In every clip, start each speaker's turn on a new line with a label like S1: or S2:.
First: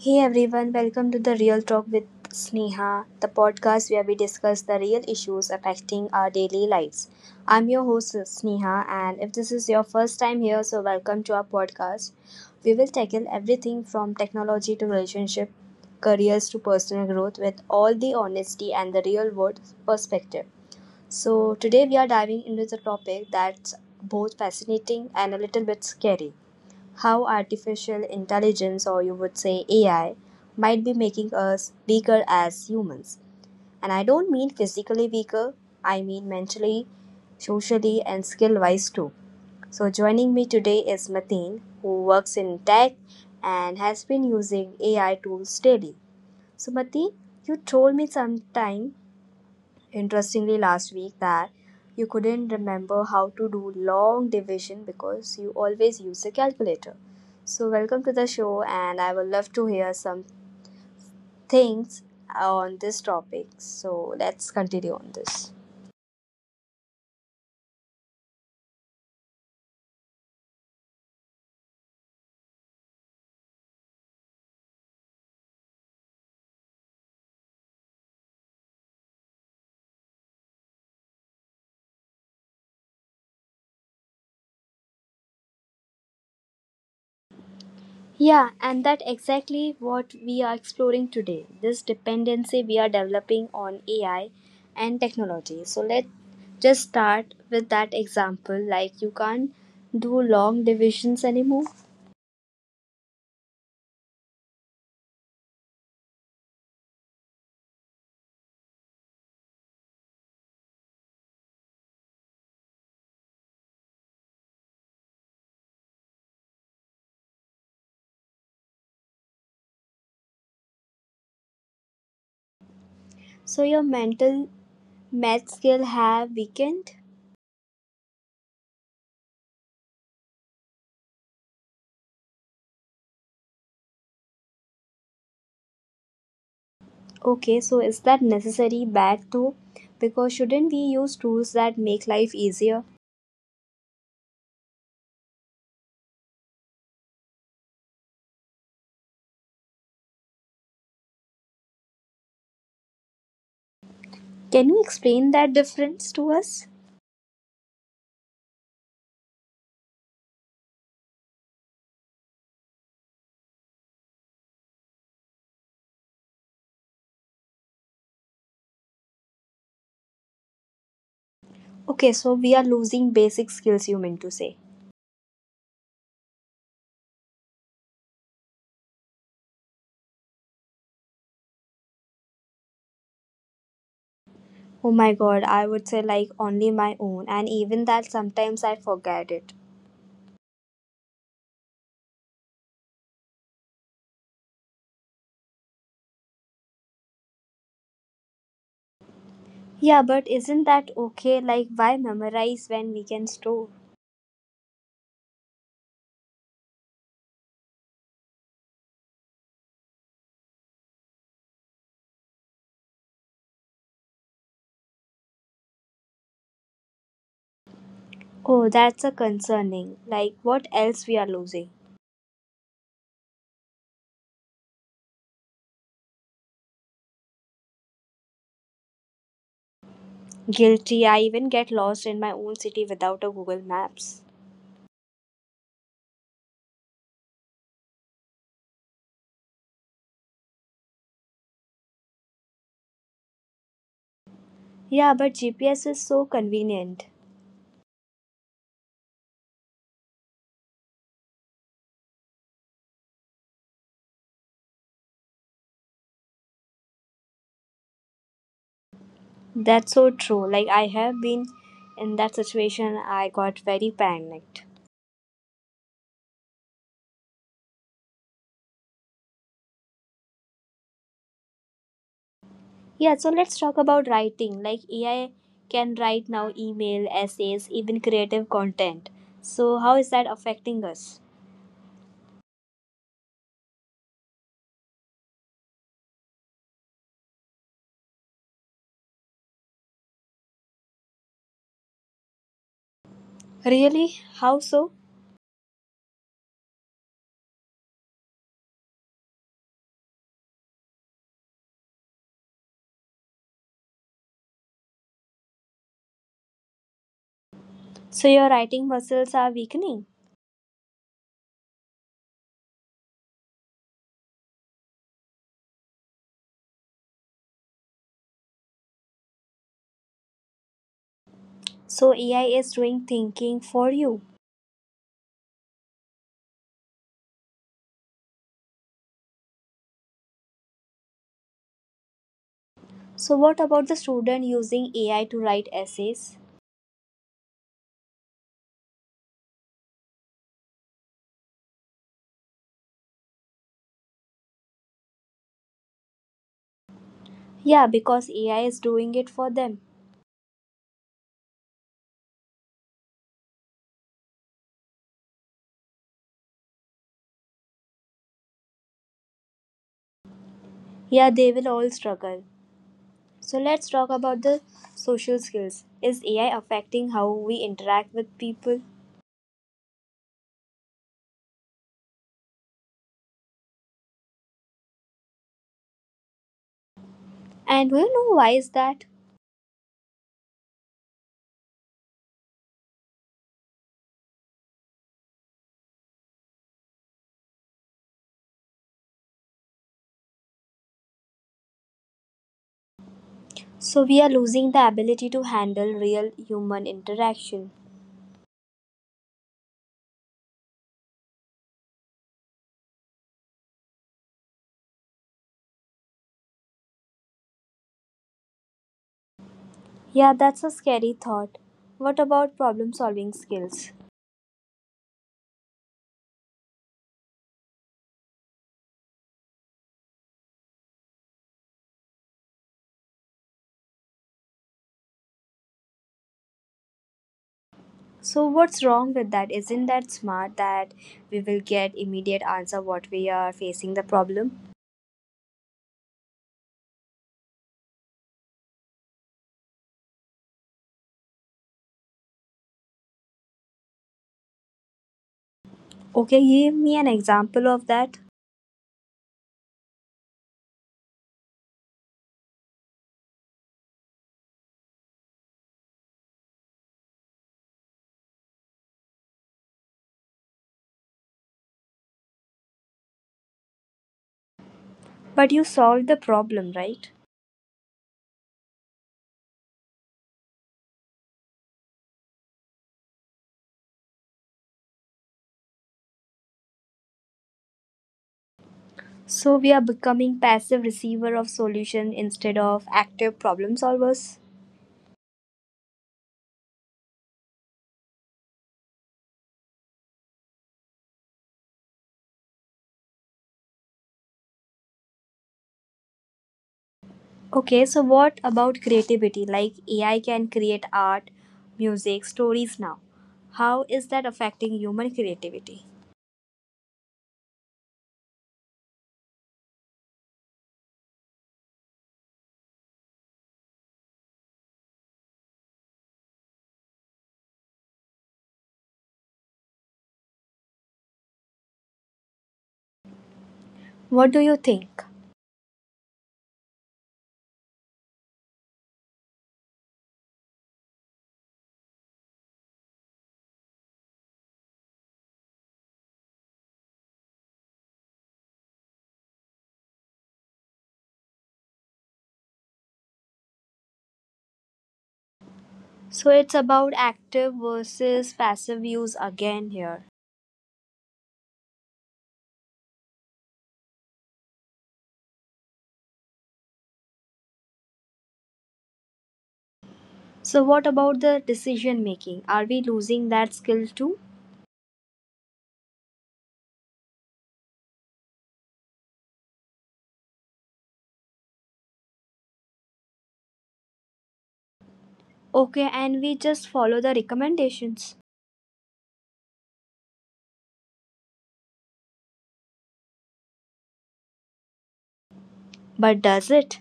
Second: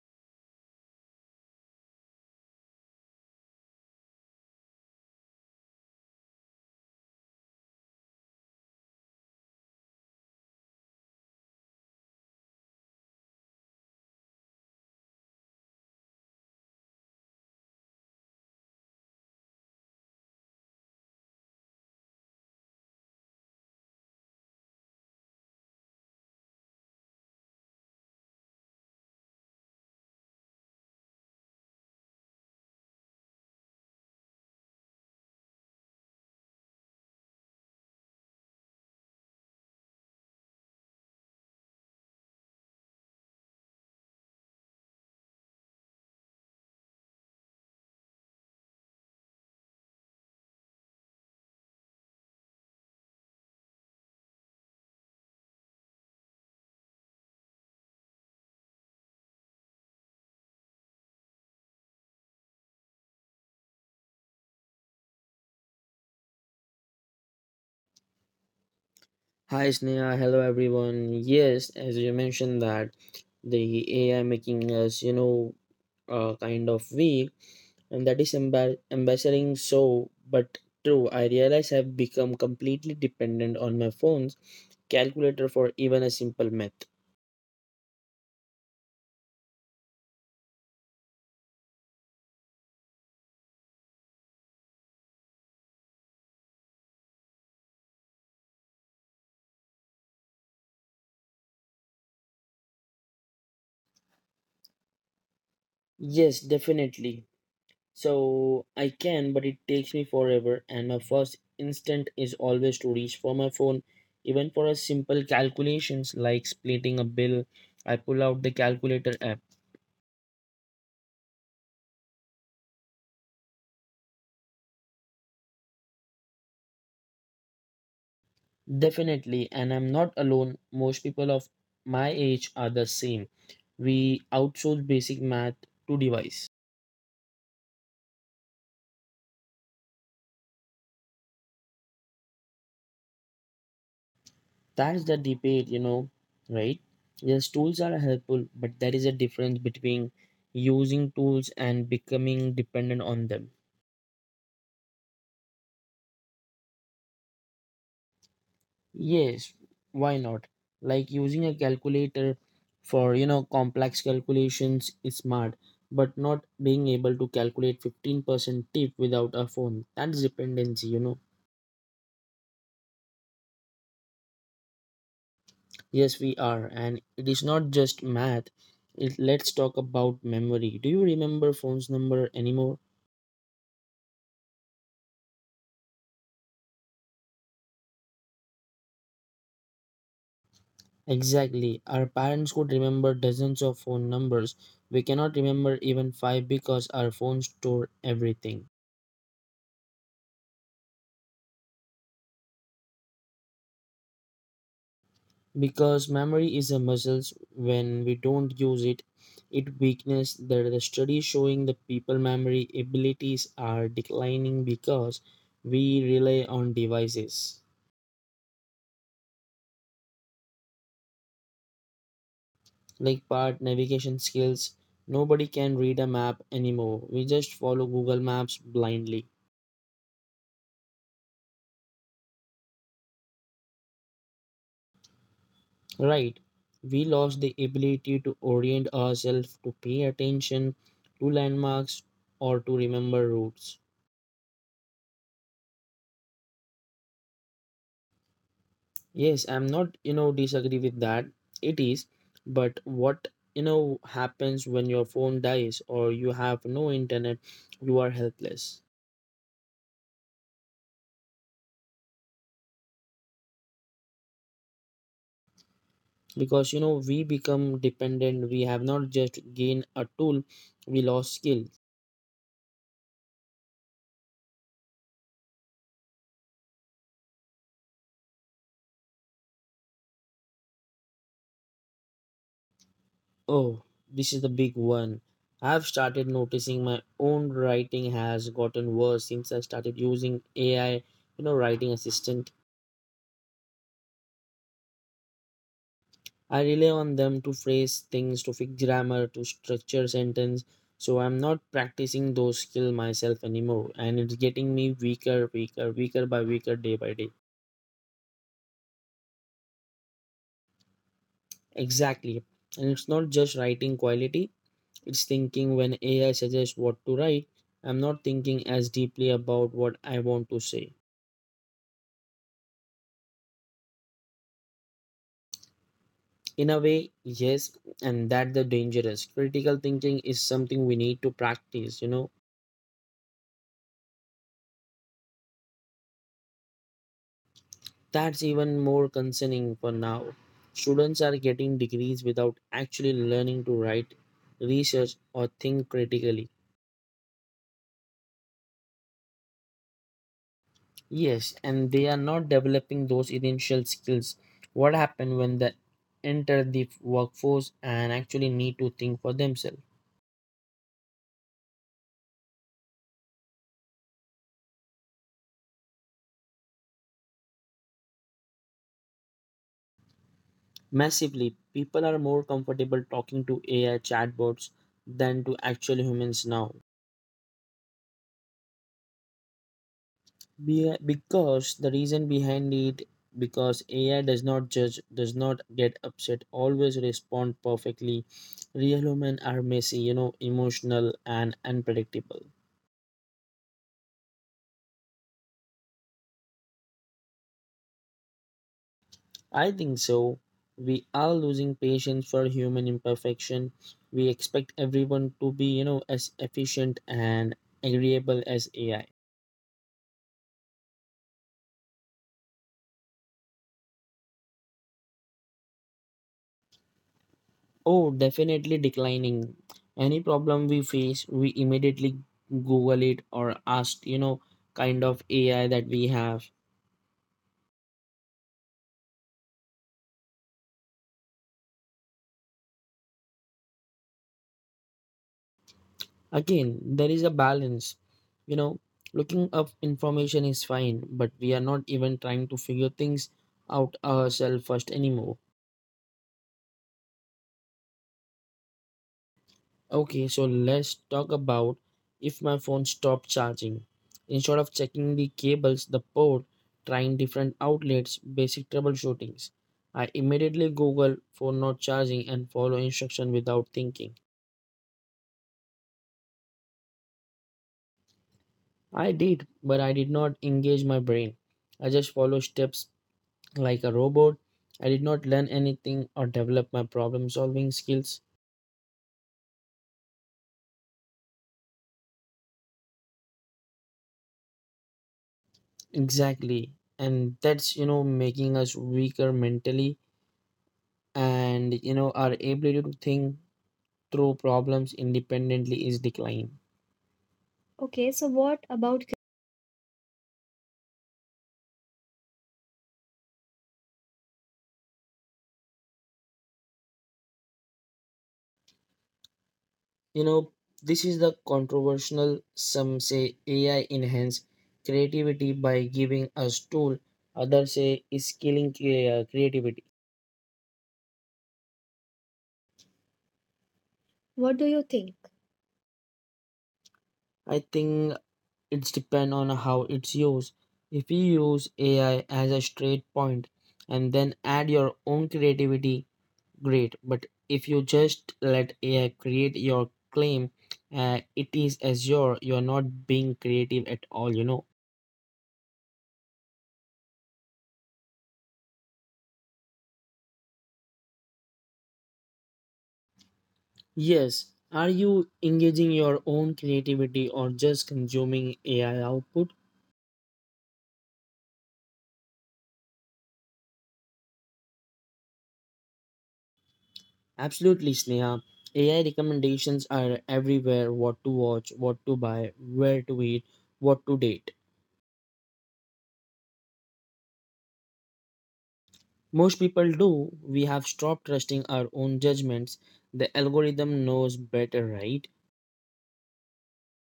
S1: Hey everyone, welcome to the Real Talk with Sneha, the podcast where we discuss the real issues affecting our daily lives. I'm your host Sneha, and if this is your first time here, welcome to our podcast. We will tackle everything from technology to relationship, careers to personal growth with all the honesty and the real world perspective. So today we are diving into the topic that's both fascinating and a little bit scary: how artificial intelligence, or you would say AI, might be making us weaker as humans. And I don't mean physically weaker, I mean mentally, socially, and skill wise too. So joining me today is Mateen, who works in tech and has been using AI tools daily. So, Mateen, you told me sometime interestingly last week that you couldn't remember how to do long division because you always use a calculator. So welcome to the show, and I would love to hear some things on this topic. So let's continue on this.
S2: Hi Sneha, hello everyone. Yes, as you mentioned that the AI making us, kind of weak, and that is embarrassing. But true, I realize I've become completely dependent on my phone's calculator for even a simple math.
S1: Yeah, and that exactly what we are exploring today. This dependency we are developing on AI and technology. So let's just start with that example, like you can't do long divisions anymore.
S2: Yes, definitely. So I can, but it takes me forever, and my first instinct is always to reach for my phone. Even for a simple calculations like splitting a bill, I pull out the calculator app.
S1: So your mental math skill have weakened?
S2: Definitely, and I'm not alone. Most people of my age are the same. We outsource basic math to device.
S1: Okay, so is that necessary bad though? Because shouldn't we use tools that make life easier?
S2: That's the debate, right? Yes, tools are helpful, but there is a difference between using tools and becoming dependent on them.
S1: Can you explain that difference to us?
S2: Yes, why not? Like using a calculator for, complex calculations is smart, but not being able to calculate 15% tip without a phone. That's dependency.
S1: Okay, so we are losing basic skills, you mean to say.
S2: Yes, we are. And it is not just math. It, let's talk about memory. Do you remember phone's number anymore?
S1: Oh my god, I would say like only my own, and even that sometimes I forget it.
S2: Exactly. Our parents could remember dozens of phone numbers. We cannot remember even five because our phones store everything.
S1: Yeah, but isn't that okay? Like, why memorize when we can store?
S2: Because memory is a muscle. When we don't use it, it weakness. There the study showing the people memory abilities are declining because we rely on devices,
S1: Oh, that's a concerning. Like, what else we are losing?
S2: like part navigation skills. Nobody can read a map anymore. We just follow Google Maps blindly.
S1: Guilty. I even get lost in my own city without a Google Maps.
S2: Right, we lost the ability to orient ourselves, to pay attention to landmarks, or to remember routes.
S1: Yeah, but GPS is so convenient.
S2: Yes, I'm not, disagree with that. It is, but what, happens when your phone dies or you have no internet, you are helpless.
S1: That's so true. Like, I have been in that situation, I got very panicked.
S2: Because we become dependent. We have not just gained a tool, we lost skill.
S1: Yeah, so let's talk about writing. Like, AI can write now email, essays, even creative content. So, how is that affecting us?
S2: Oh, this is the big one. I've started noticing my own writing has gotten worse since I started using AI, writing assistant.
S1: Really? How so?
S2: I rely on them to phrase things, to fix grammar, to structure sentence. So I'm not practicing those skill myself anymore, and it's getting me weaker, weaker, weaker by weaker, day by day.
S1: So your writing muscles are weakening.
S2: Exactly, and it's not just writing quality. It's thinking. When AI suggests what to write, I'm not thinking as deeply about what I want to say.
S1: So AI is doing thinking for you.
S2: In a way, yes, and that the dangerous. Critical thinking is something we need to practice.
S1: So what about the student using AI to write essays?
S2: That's even more concerning for now. Students are getting degrees without actually learning to write, research, or think critically.
S1: Yeah, because AI is doing it for them.
S2: Yes, and they are not developing those essential skills. What happens when they enter the workforce and actually need to think for themselves?
S1: Yeah, they will all struggle. So let's talk about the social skills. Is AI affecting how we interact with people?
S2: Massively, people are more comfortable talking to AI chatbots than to actual humans now.
S1: And do you know why is that?
S2: Because the reason behind it, because AI does not judge, does not get upset, always respond perfectly. Real human are messy, emotional and unpredictable.
S1: So we are losing the ability to handle real human interaction.
S2: I think so. We are losing patience for human imperfection. We expect everyone to be, as efficient and agreeable as AI.
S1: Yeah, that's a scary thought. What about problem solving skills?
S2: Oh, definitely declining. Any problem we face, we immediately Google it or ask, kind of AI that we have.
S1: So what's wrong with that? Isn't that smart that we will get immediate answer what we are facing the problem?
S2: Again, there is a balance. You know, Looking up information is fine, but we are not even trying to figure things out ourselves first anymore.
S1: Okay, give me an example of that.
S2: Okay, so let's talk about if my phone stopped charging. Instead of checking the cables, the port, trying different outlets, basic troubleshootings. I immediately Google phone not charging and follow instruction without thinking.
S1: But you solved the problem, right?
S2: I did, but I did not engage my brain. I just follow steps like a robot. I did not learn anything or develop my problem solving skills.
S1: So we are becoming passive receiver of solution instead of active problem solvers.
S2: Exactly. And that's making us weaker mentally, and our ability to think through problems independently is declining.
S1: Okay,
S2: Okay, so
S1: so
S2: what
S1: what
S2: about
S1: about creativity? Like AI can create art, music, stories now. How is that affecting human creativity?
S2: you know, this is the controversial. Some say AI enhance creativity by giving us tool, others say it's killing creativity. What do
S1: What
S2: you
S1: do you
S2: think?
S1: think?
S2: I think it's depend on how it's used. If you use AI as a straight point and then add your own creativity. Great, but if you just let AI create your claim, it is Azure, you are not being creative at all,
S1: So it's about active versus passive use again here.
S2: Yes. Are you engaging your own creativity or just consuming AI output?
S1: So what about the decision making? Are we losing that skill too?
S2: Absolutely, Sneha. AI recommendations are everywhere: what to watch, what to buy, where to eat, what to date.
S1: Okay, and we just follow the recommendations.
S2: Most people do. We have stopped trusting our own judgments. The algorithm knows better, right?
S1: But does it?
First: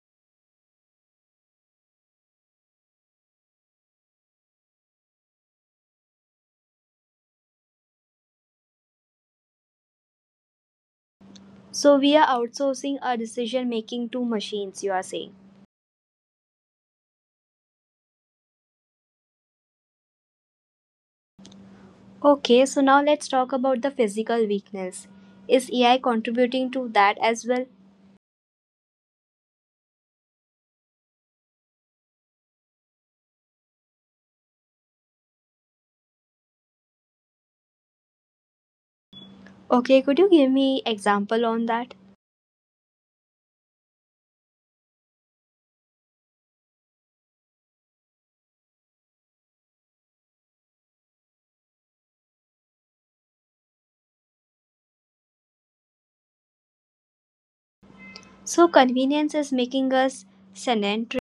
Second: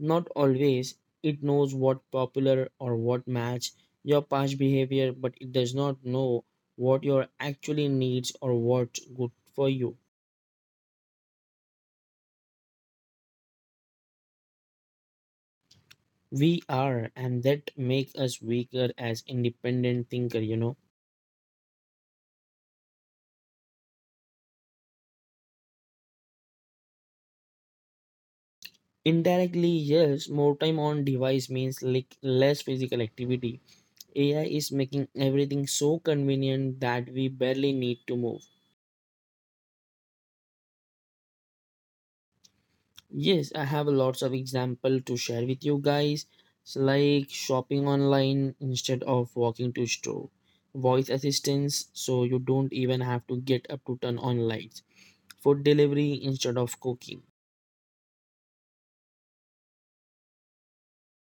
S2: Not always. It knows what popular or what match your past behavior, but it does not know what your actually needs or what's good for you.
S1: So we are outsourcing our decision making to machines, you are saying.
S2: We are, and that makes us weaker as independent thinker.
S1: Okay, so now let's talk about the physical weakness. Is AI contributing to that as well?
S2: Indirectly, yes, more time on device means like less physical activity. AI is making everything so convenient that we barely need to move.
S1: Okay, could you give me example on that?
S2: Yes, I have lots of example to share with you guys. It's like shopping online instead of walking to store. Voice assistance, so you don't even have to get up to turn on lights. Food delivery instead of cooking.
S1: So convenience is making us sedentary.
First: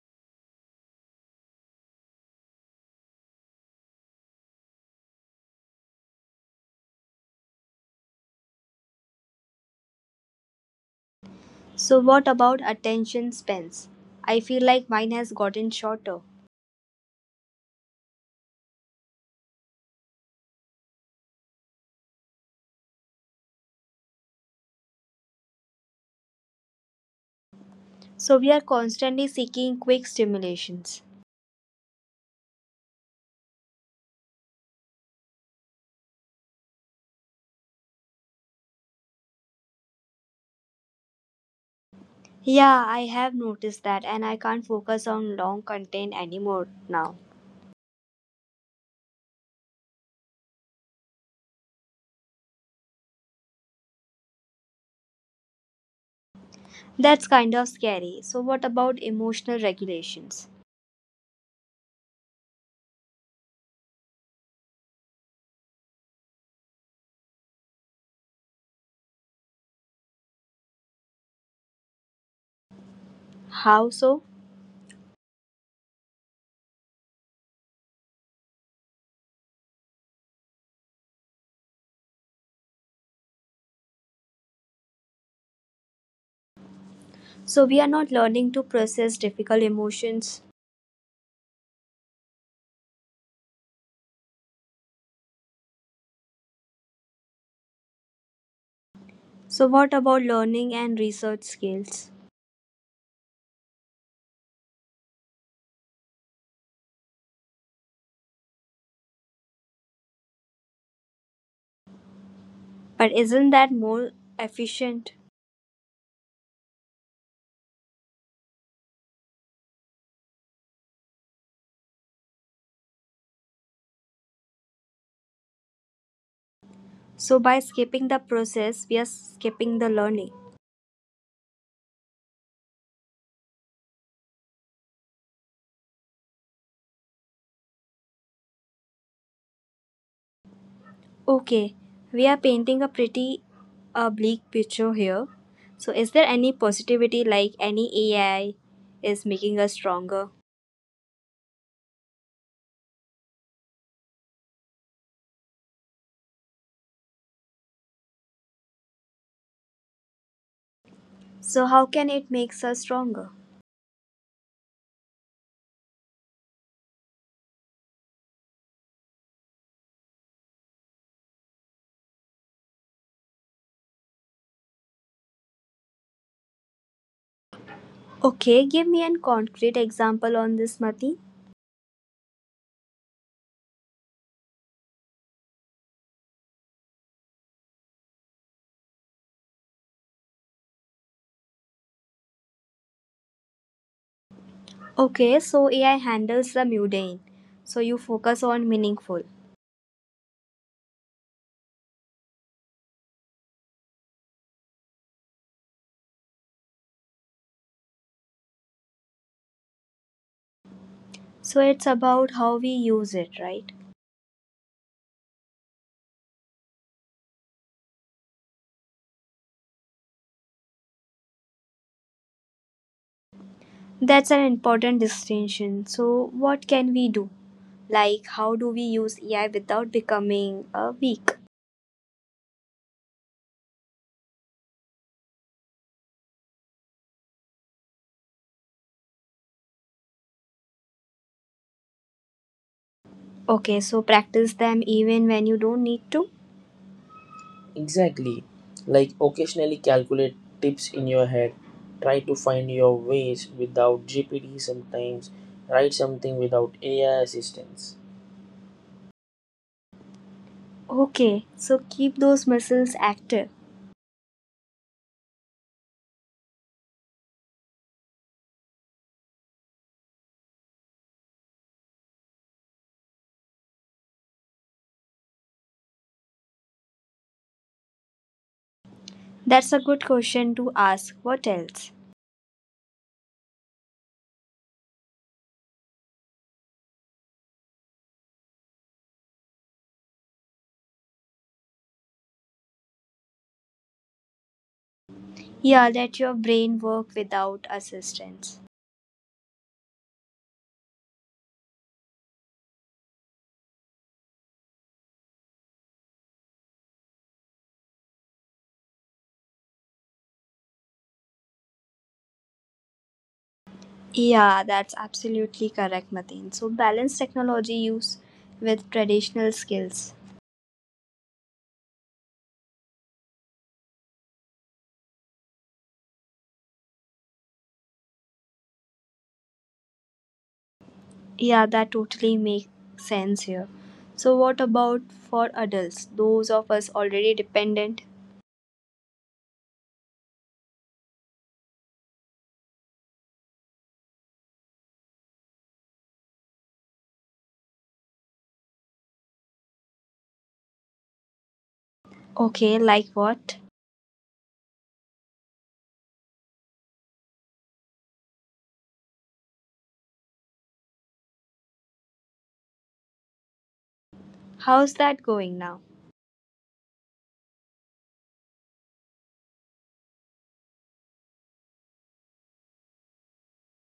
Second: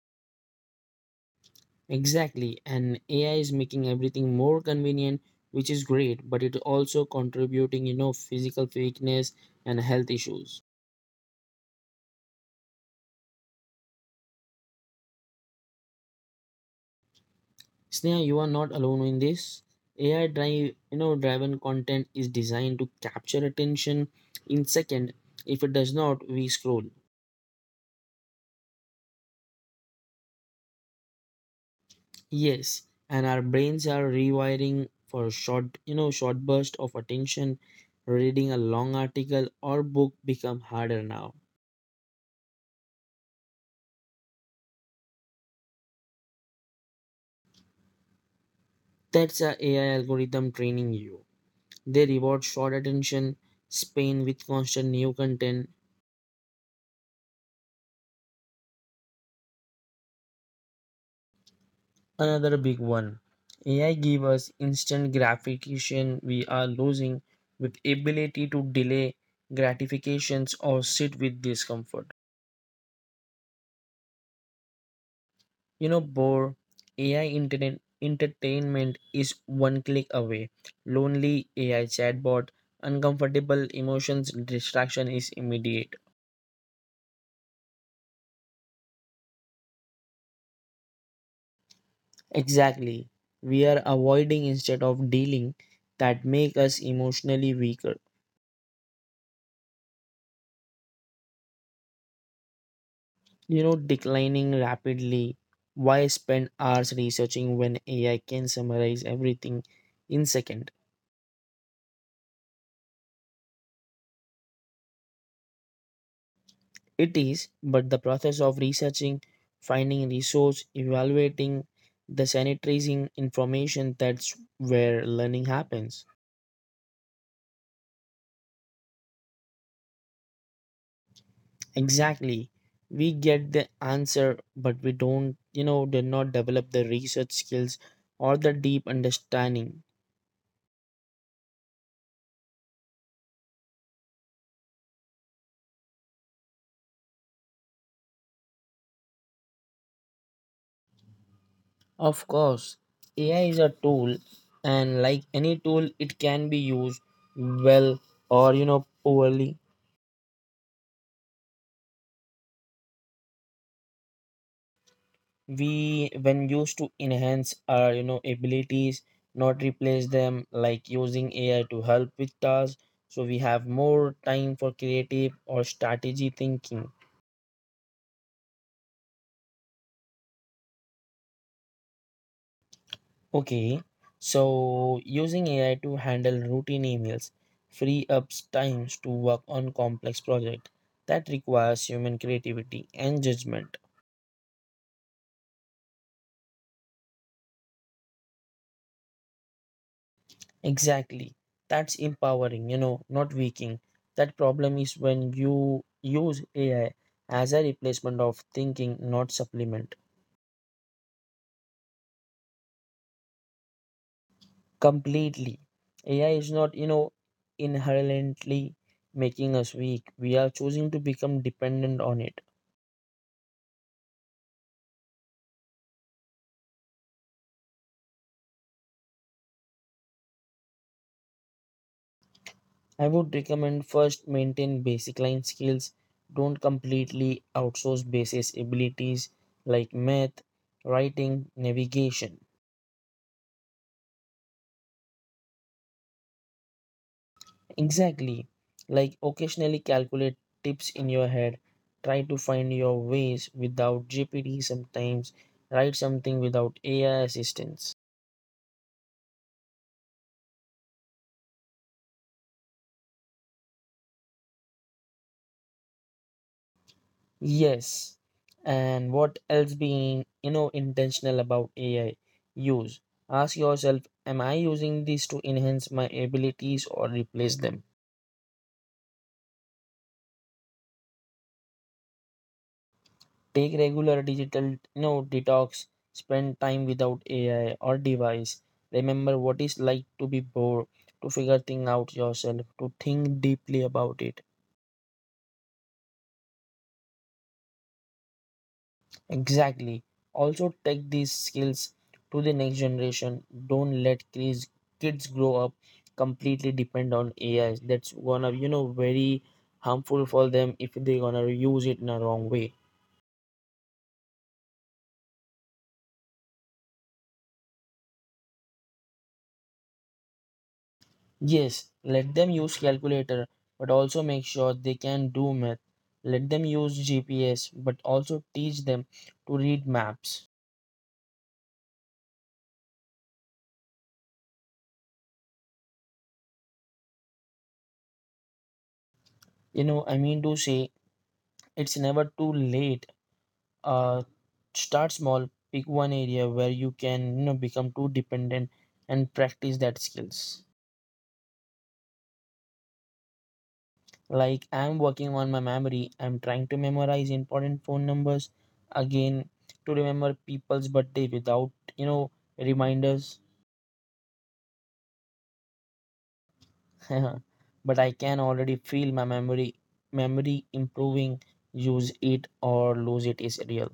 S2: Exactly, and AI is making everything more convenient, which is great, but it also contributing, physical weakness and health issues.
S1: So what about attention spans? I feel like mine has gotten shorter.
S2: Sneha, you are not alone in this. AI drive, driven content is designed to capture attention in second. If it does not, we scroll.
S1: So we are constantly seeking quick stimulations.
S2: Yes, and our brains are rewiring for short, short burst of attention. Reading a long article or book become harder now.
S1: Yeah, I have noticed that, and I can't focus on long content anymore now.
S2: That's a AI algorithm training you. They reward short attention span with constant new content.
S1: That's kind of scary. So what about emotional regulations?
S2: Another big one. AI give us instant gratification. We are losing with ability to delay gratifications or sit with discomfort.
S1: How so?
S2: You know, bore AI internet entertainment is one click away. Lonely AI chatbot, uncomfortable emotions, distraction is immediate.
S1: So we are not learning to process difficult emotions.
S2: Exactly. We are avoiding instead of dealing that make us emotionally weaker.
S1: So what about learning and research skills?
S2: You know, declining rapidly. Why spend hours researching when AI can summarize everything in second?
S1: But isn't that more efficient?
S2: It is, but the process of researching, finding resource, evaluating, the sanitizing information, that's where learning happens.
S1: So by skipping the process, we are skipping the learning.
S2: Exactly, we get the answer, but we don't, did not develop the research skills or the deep understanding.
S1: Okay, we are painting a pretty bleak picture here. So is there any positivity, like any AI is making us stronger?
S2: Of course, AI is a tool, and like any tool, it can be used well or poorly.
S1: So how can it makes us stronger?
S2: We, when used to enhance our abilities, not replace them, like using AI to help with tasks, so we have more time for creative or strategy thinking.
S1: Okay, give me an concrete example on this, Mati.
S2: Okay, so using AI to handle routine emails free up times to work on complex project that requires human creativity and judgment.
S1: Okay, so AI handles the mundane. So you focus on meaningful.
S2: Exactly. That's empowering, not weakening. That problem is when you use AI as a replacement of thinking, not supplement.
S1: So it's about how we use it, right?
S2: Completely. AI is not, inherently making us weak. We are choosing to become dependent on it.
S1: That's an important distinction. So what can we do? Like, how do we use AI without becoming weak?
S2: I would recommend first maintain basic line skills. Don't completely outsource basis abilities like math, writing, navigation.
S1: Okay, so practice them even when you don't need to. Exactly.
S2: Exactly.
S1: Like
S2: Like
S1: occasionally
S2: occasionally calculate
S1: calculate
S2: tips
S1: tips
S2: in
S1: in
S2: your
S1: your head,
S2: head.
S1: try
S2: Try
S1: to
S2: to
S1: find
S2: find
S1: your
S2: your
S1: ways
S2: ways without
S1: without
S2: GPT
S1: GPT
S2: sometimes.
S1: sometimes, write
S2: Write something
S1: something without
S2: without AI
S1: AI
S2: assistance.
S1: assistance. Okay, so keep those muscles active.
S2: Yes. And what else, being, intentional about AI use? Ask yourself, am I using this to enhance my abilities or replace them?
S1: That's a good question to ask. What else?
S2: Take regular digital, detox, spend time without AI or device. Remember what it's like to be bored, to figure things out yourself, to think deeply about it.
S1: Yeah, let your brain work without assistance.
S2: Exactly. Also, take these skills to the next generation. Don't let kids grow up completely depend on AI. That's gonna very harmful for them if they're gonna use it in a wrong way.
S1: Yeah, that's absolutely correct, Mateen. So balance technology use with traditional skills.
S2: Yes, let them use calculator, but also make sure they can do math. Let them use GPS, but also teach them to read maps.
S1: Yeah, that totally makes sense here. So what about for adults, those of us already dependent?
S2: I mean to say it's never too late. uh, Start small, pick one area where you can, become too dependent, and practice that skills.
S1: Okay, like what?
S2: Like I'm working on my memory. I'm trying to memorize important phone numbers again, to remember people's birthday without, you know reminders.
S1: How's that going now?
S2: But I can already feel my memory improving. Use it or lose it is real.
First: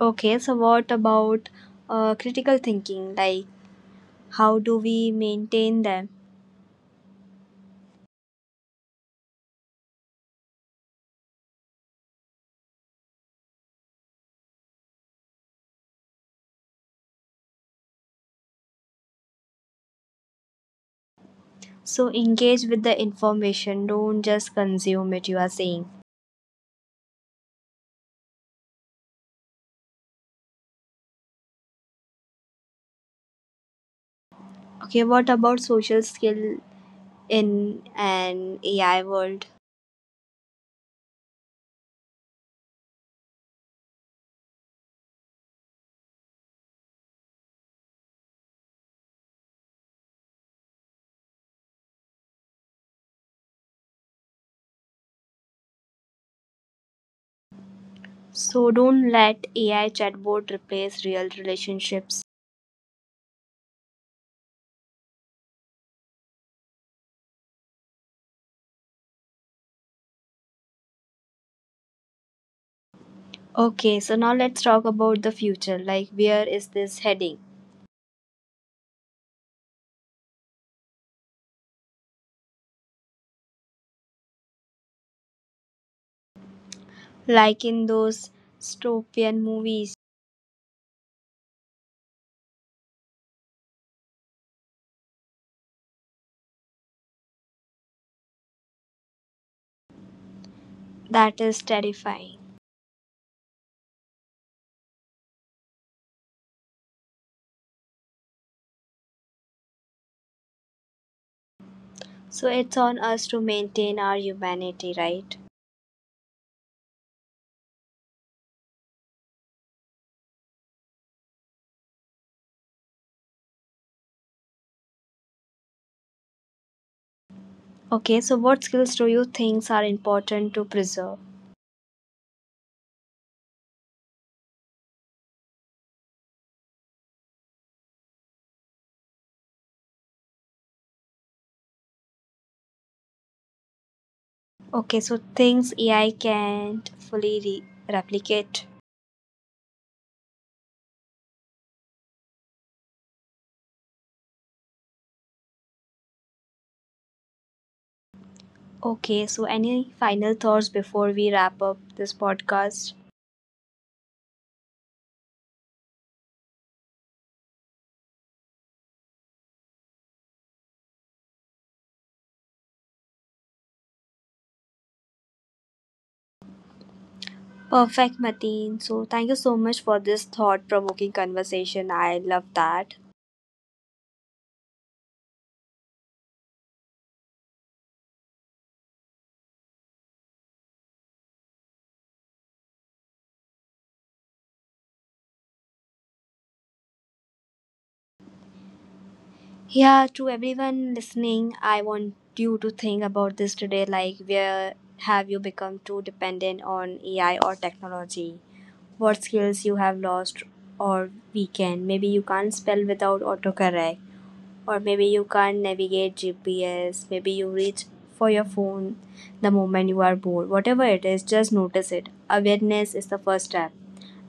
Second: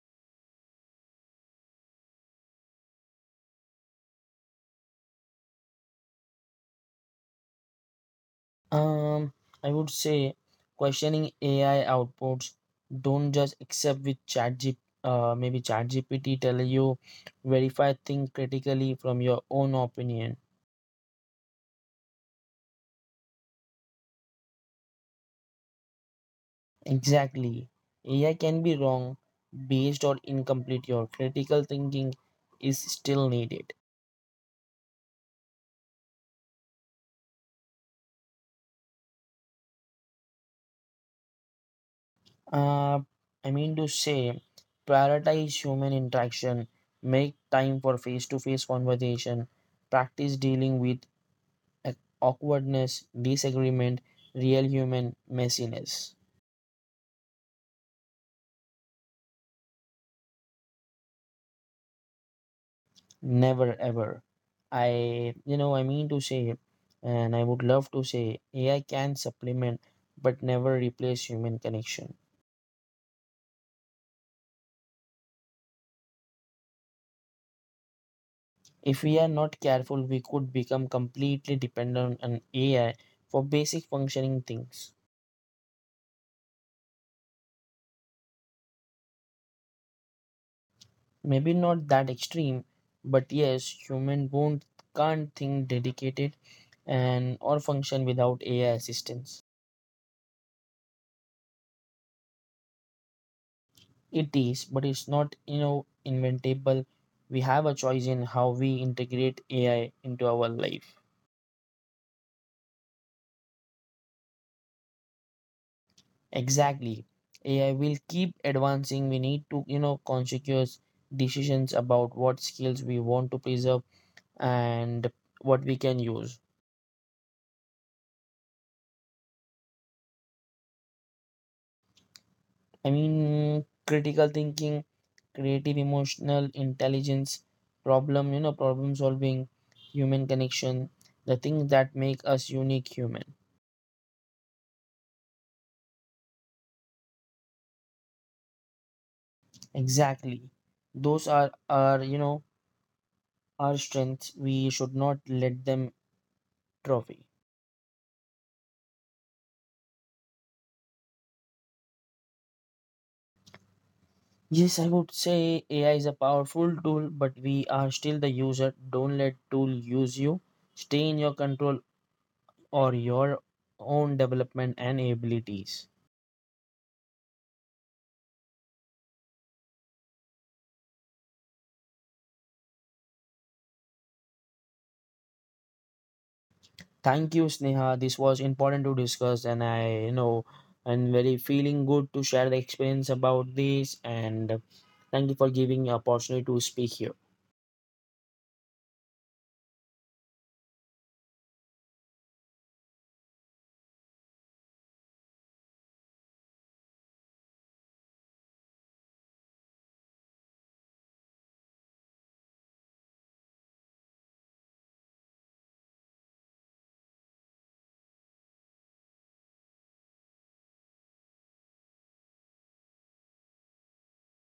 S1: Okay, so what about critical thinking? Like, how do we maintain them?
S2: Um, I would say questioning AI outputs. Don't just accept with ChatGPT. Maybe ChatGPT tell you verify thing critically from your own opinion.
S1: So engage with the information, don't just consume it, you are saying.
S2: Exactly. AI can be wrong, based or incomplete. Your critical thinking is still needed.
S1: Okay, what about social skill in an AI world?
S2: Uh, I mean to say, prioritize human interaction. Make time for face-to-face conversation. Practice dealing with and awkwardness, disagreement, real human messiness.
S1: So don't let AI chatbot replace real relationships.
S2: Never ever. I mean to say, and I would love to say, AI can supplement but never replace human connection.
S1: Okay, so now let's talk about the future. Like, where is this heading?
S2: If we are not careful, we could become completely dependent on AI for basic functioning things.
S1: Like in those dystopian movies,
S2: Maybe not that extreme, but yes, human won't can't think dedicated and or function without AI assistance.
S1: that is terrifying.
S2: It is, but it's not, inventable. We have a choice in how we integrate AI into our life.
S1: So it's on us to maintain our humanity, right?
S2: Exactly. AI will keep advancing. We need to, conscious decisions about what skills we want to preserve and what we can use.
S1: Okay, so what skills do you think are important to preserve?
S2: I mean, critical thinking, creative emotional intelligence, problem solving, human connection, the things that make us unique human.
S1: Okay, so things AI can't fully replicate.
S2: Exactly. Those are our, our strengths. We should not let them trophy.
S1: Okay, so any final thoughts before we wrap up this podcast?
S2: Yes, I would say AI is a powerful tool, but we are still the user. Don't let tool use you. Stay in your control or your own development and abilities.
S1: Perfect, Mateen. So thank you so much for this thought provoking conversation. I love that.
S2: Thank you, Sneha. This was important to discuss, and I and very feeling good to share the experience about this. And thank you for giving me opportunity to speak here.
S1: Yeah, to everyone listening, I want you to think about this today, like, where have you become too dependent on AI or technology? What skills you have lost or weakened? Maybe you can't spell without autocorrect, or maybe you can't navigate GPS, maybe you reach for your phone the moment you are bored. Whatever it is, just notice it. Awareness is the first step.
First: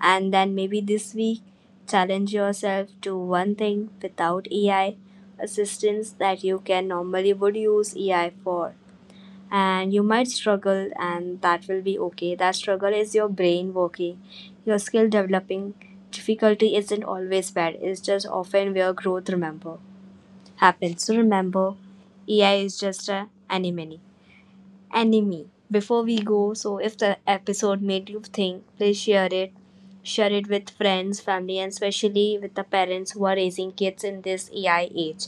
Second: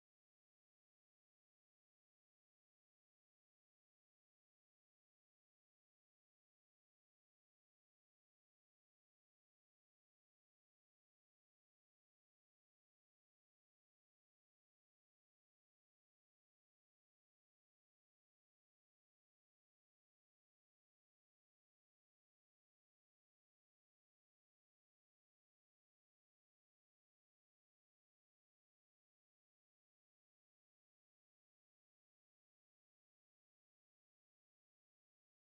S1: And then maybe this week, challenge yourself to one thing without AI assistance that you can normally would use AI for. And you might struggle, and that will be okay. That struggle is your brain working, your skill developing. Difficulty isn't always bad, it's just often where growth remember happens. So remember, AI is just a enemy. Enemy. Before we go, so if the episode made you think, please share it. Share it with friends, family, and especially with the parents who are raising kids in this AI age.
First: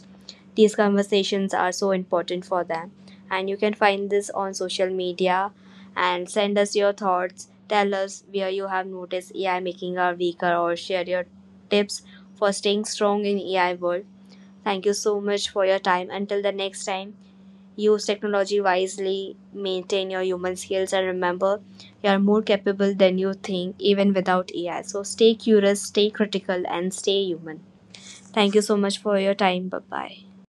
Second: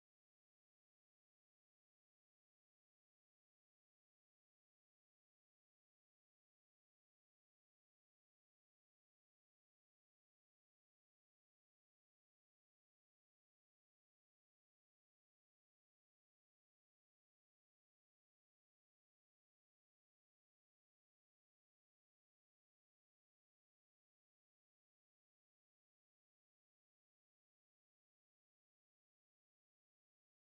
S1: These conversations are so important for them. And you can find this on social media and send us your thoughts. Tell us where you have noticed AI making our weaker or share your tips for staying strong in AI world. Thank you so much for your time. Until the next time, use technology wisely, maintain your human skills, and remember you are more capable than you think, even without AI. So stay curious, stay critical, and stay human. Thank you so much for your time. Bye bye.